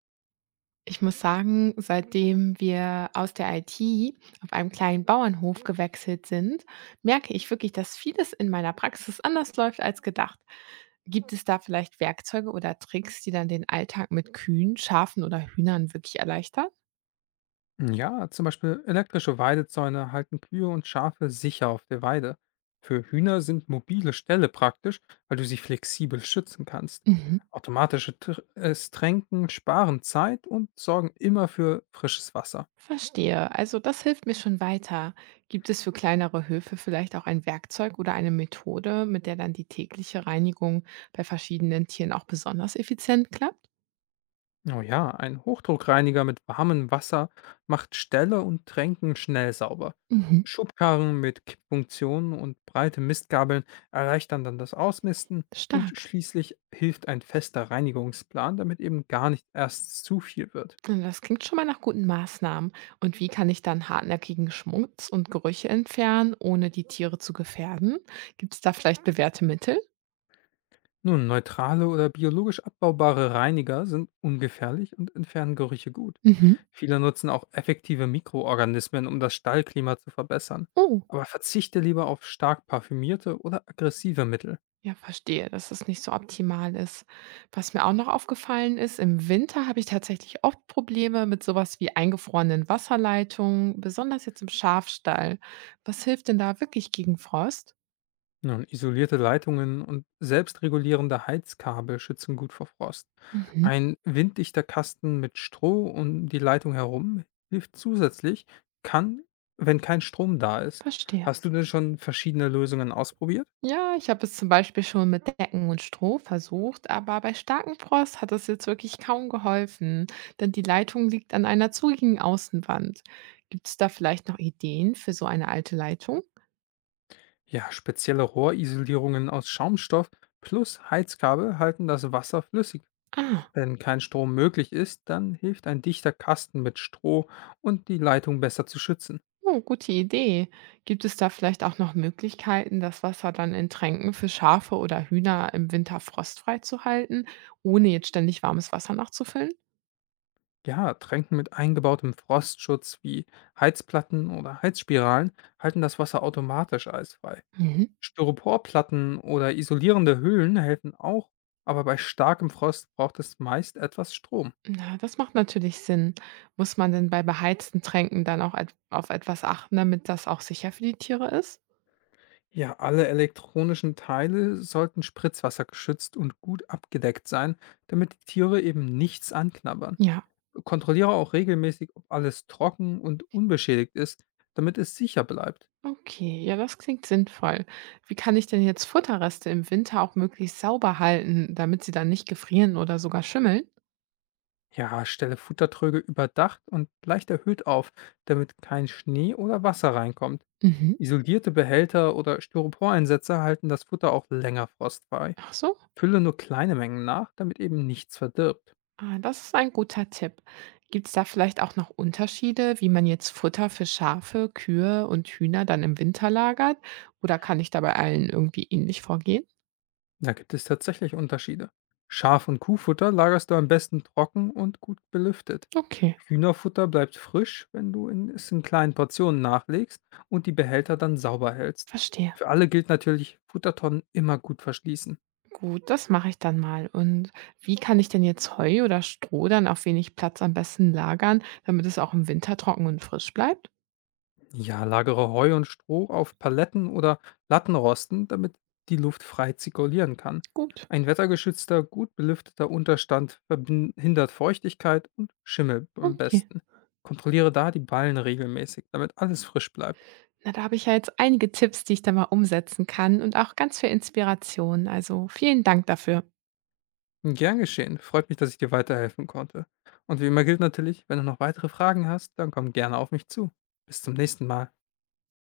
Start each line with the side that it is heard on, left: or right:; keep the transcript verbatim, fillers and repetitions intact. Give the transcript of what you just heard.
right: Ich muss sagen, seitdem wir aus der I T auf einem kleinen Bauernhof gewechselt sind, merke ich wirklich, dass vieles in meiner Praxis anders läuft als gedacht. Gibt es da vielleicht Werkzeuge oder Tricks, die dann den Alltag mit Kühen, Schafen oder Hühnern wirklich erleichtern?
left: Hm, Ja, zum Beispiel elektrische Weidezäune halten Kühe und Schafe sicher auf der Weide. Für Hühner sind mobile Ställe praktisch, weil du sie flexibel schützen kannst.
right: Mhm.
left: Automatische Tr äh, Tränken sparen Zeit und sorgen immer für frisches Wasser.
right: Verstehe. Also das hilft mir schon weiter. Gibt es für kleinere Höfe vielleicht auch ein Werkzeug oder eine Methode, mit der dann die tägliche Reinigung bei verschiedenen Tieren auch besonders effizient klappt?
left: Oh ja, ein Hochdruckreiniger mit warmem Wasser macht Ställe und Tränken schnell sauber.
right: Mhm.
left: Schubkarren mit Kippfunktionen und breite Mistgabeln erleichtern dann das Ausmisten, und
right: Stark.
left: schließlich hilft ein fester Reinigungsplan, damit eben gar nicht erst zu viel wird.
right: Na, das klingt schon mal nach guten Maßnahmen. Und wie kann ich dann hartnäckigen Schmutz und Gerüche entfernen, ohne die Tiere zu gefährden? Gibt es da vielleicht bewährte Mittel?
left: Nun, neutrale oder biologisch abbaubare Reiniger sind ungefährlich und entfernen Gerüche gut.
right: Mhm.
left: Viele nutzen auch effektive Mikroorganismen, um das Stallklima zu verbessern.
right: Oh,
left: Aber verzichte lieber auf stark parfümierte oder aggressive Mittel.
right: ja, verstehe, dass es nicht so optimal ist. Was mir auch noch aufgefallen ist, im Winter habe ich tatsächlich oft Probleme mit sowas wie eingefrorenen Wasserleitungen, besonders jetzt im Schafstall. Was hilft denn da wirklich gegen Frost?
left: Ja, isolierte Leitungen und selbstregulierende Heizkabel schützen gut vor Frost.
right: Mhm,
left: Ein winddichter Kasten mit Stroh um die Leitung herum hilft zusätzlich, kann, wenn kein Strom da ist.
right: verstehe.
left: Hast du denn schon verschiedene Lösungen ausprobiert?
right: Ja, ich habe es zum Beispiel schon mit Decken und Stroh versucht, aber bei starkem Frost hat es jetzt wirklich kaum geholfen, denn die Leitung liegt an einer zugigen Außenwand. Gibt es da vielleicht noch Ideen für so eine alte Leitung?
left: Ja, spezielle Rohrisolierungen aus Schaumstoff plus Heizkabel halten das Wasser flüssig.
right: Ah.
left: Wenn kein Strom möglich ist, dann hilft ein dichter Kasten mit Stroh und die Leitung besser zu schützen.
right: Oh, gute Idee. Gibt es da vielleicht auch noch Möglichkeiten, das Wasser dann in Tränken für Schafe oder Hühner im Winter frostfrei zu halten, ohne jetzt ständig warmes Wasser nachzufüllen?
left: Ja, Tränken mit eingebautem Frostschutz wie Heizplatten oder Heizspiralen halten das Wasser automatisch eisfrei.
right: Mhm.
left: Styroporplatten oder isolierende Hüllen helfen auch, aber bei starkem Frost braucht es meist etwas Strom.
right: Na, das macht natürlich Sinn. Muss man denn bei beheizten Tränken dann auch et auf etwas achten, damit das auch sicher für die Tiere ist?
left: Ja, alle elektronischen Teile sollten spritzwassergeschützt und gut abgedeckt sein, damit die Tiere eben nichts anknabbern.
right: Ja,
left: Kontrolliere auch regelmäßig, ob alles trocken und unbeschädigt ist, damit es sicher bleibt.
right: okay. Ja, das klingt sinnvoll. Wie kann ich denn jetzt Futterreste im Winter auch möglichst sauber halten, damit sie dann nicht gefrieren oder sogar schimmeln?
left: Ja, stelle Futtertröge überdacht und leicht erhöht auf, damit kein Schnee oder Wasser reinkommt.
right: Mhm.
left: Isolierte Behälter oder Styroporeinsätze halten das Futter auch länger frostfrei.
right: Ach so.
left: Fülle nur kleine Mengen nach, damit eben nichts verdirbt.
right: Ah, das ist ein guter Tipp. Gibt es da vielleicht auch noch Unterschiede, wie man jetzt Futter für Schafe, Kühe und Hühner dann im Winter lagert? Oder kann ich da bei allen irgendwie ähnlich vorgehen?
left: Da gibt es tatsächlich Unterschiede. Schaf- und Kuhfutter lagerst du am besten trocken und gut belüftet.
right: Okay,
left: Hühnerfutter bleibt frisch, wenn du in- es in kleinen Portionen nachlegst und die Behälter dann sauber hältst.
right: verstehe.
left: Für alle gilt natürlich, Futtertonnen immer gut verschließen.
right: Gut, das mache ich dann mal. Und wie kann ich denn jetzt Heu oder Stroh dann auf wenig Platz am besten lagern, damit es auch im Winter trocken und frisch bleibt?
left: Ja, lagere Heu und Stroh auf Paletten oder Lattenrosten, damit die Luft frei zirkulieren kann.
right: Gut,
left: Ein wettergeschützter, gut belüfteter Unterstand verhindert Feuchtigkeit und Schimmel am
right: okay.
left: besten. Kontrolliere da die Ballen regelmäßig, damit alles frisch bleibt.
right: Na, da habe ich ja jetzt einige Tipps, die ich dann mal umsetzen kann und auch ganz viel Inspiration. Also vielen Dank dafür.
left: Gern geschehen, freut mich, dass ich dir weiterhelfen konnte. Und wie immer gilt natürlich, wenn du noch weitere Fragen hast, dann komm gerne auf mich zu. Bis zum nächsten Mal.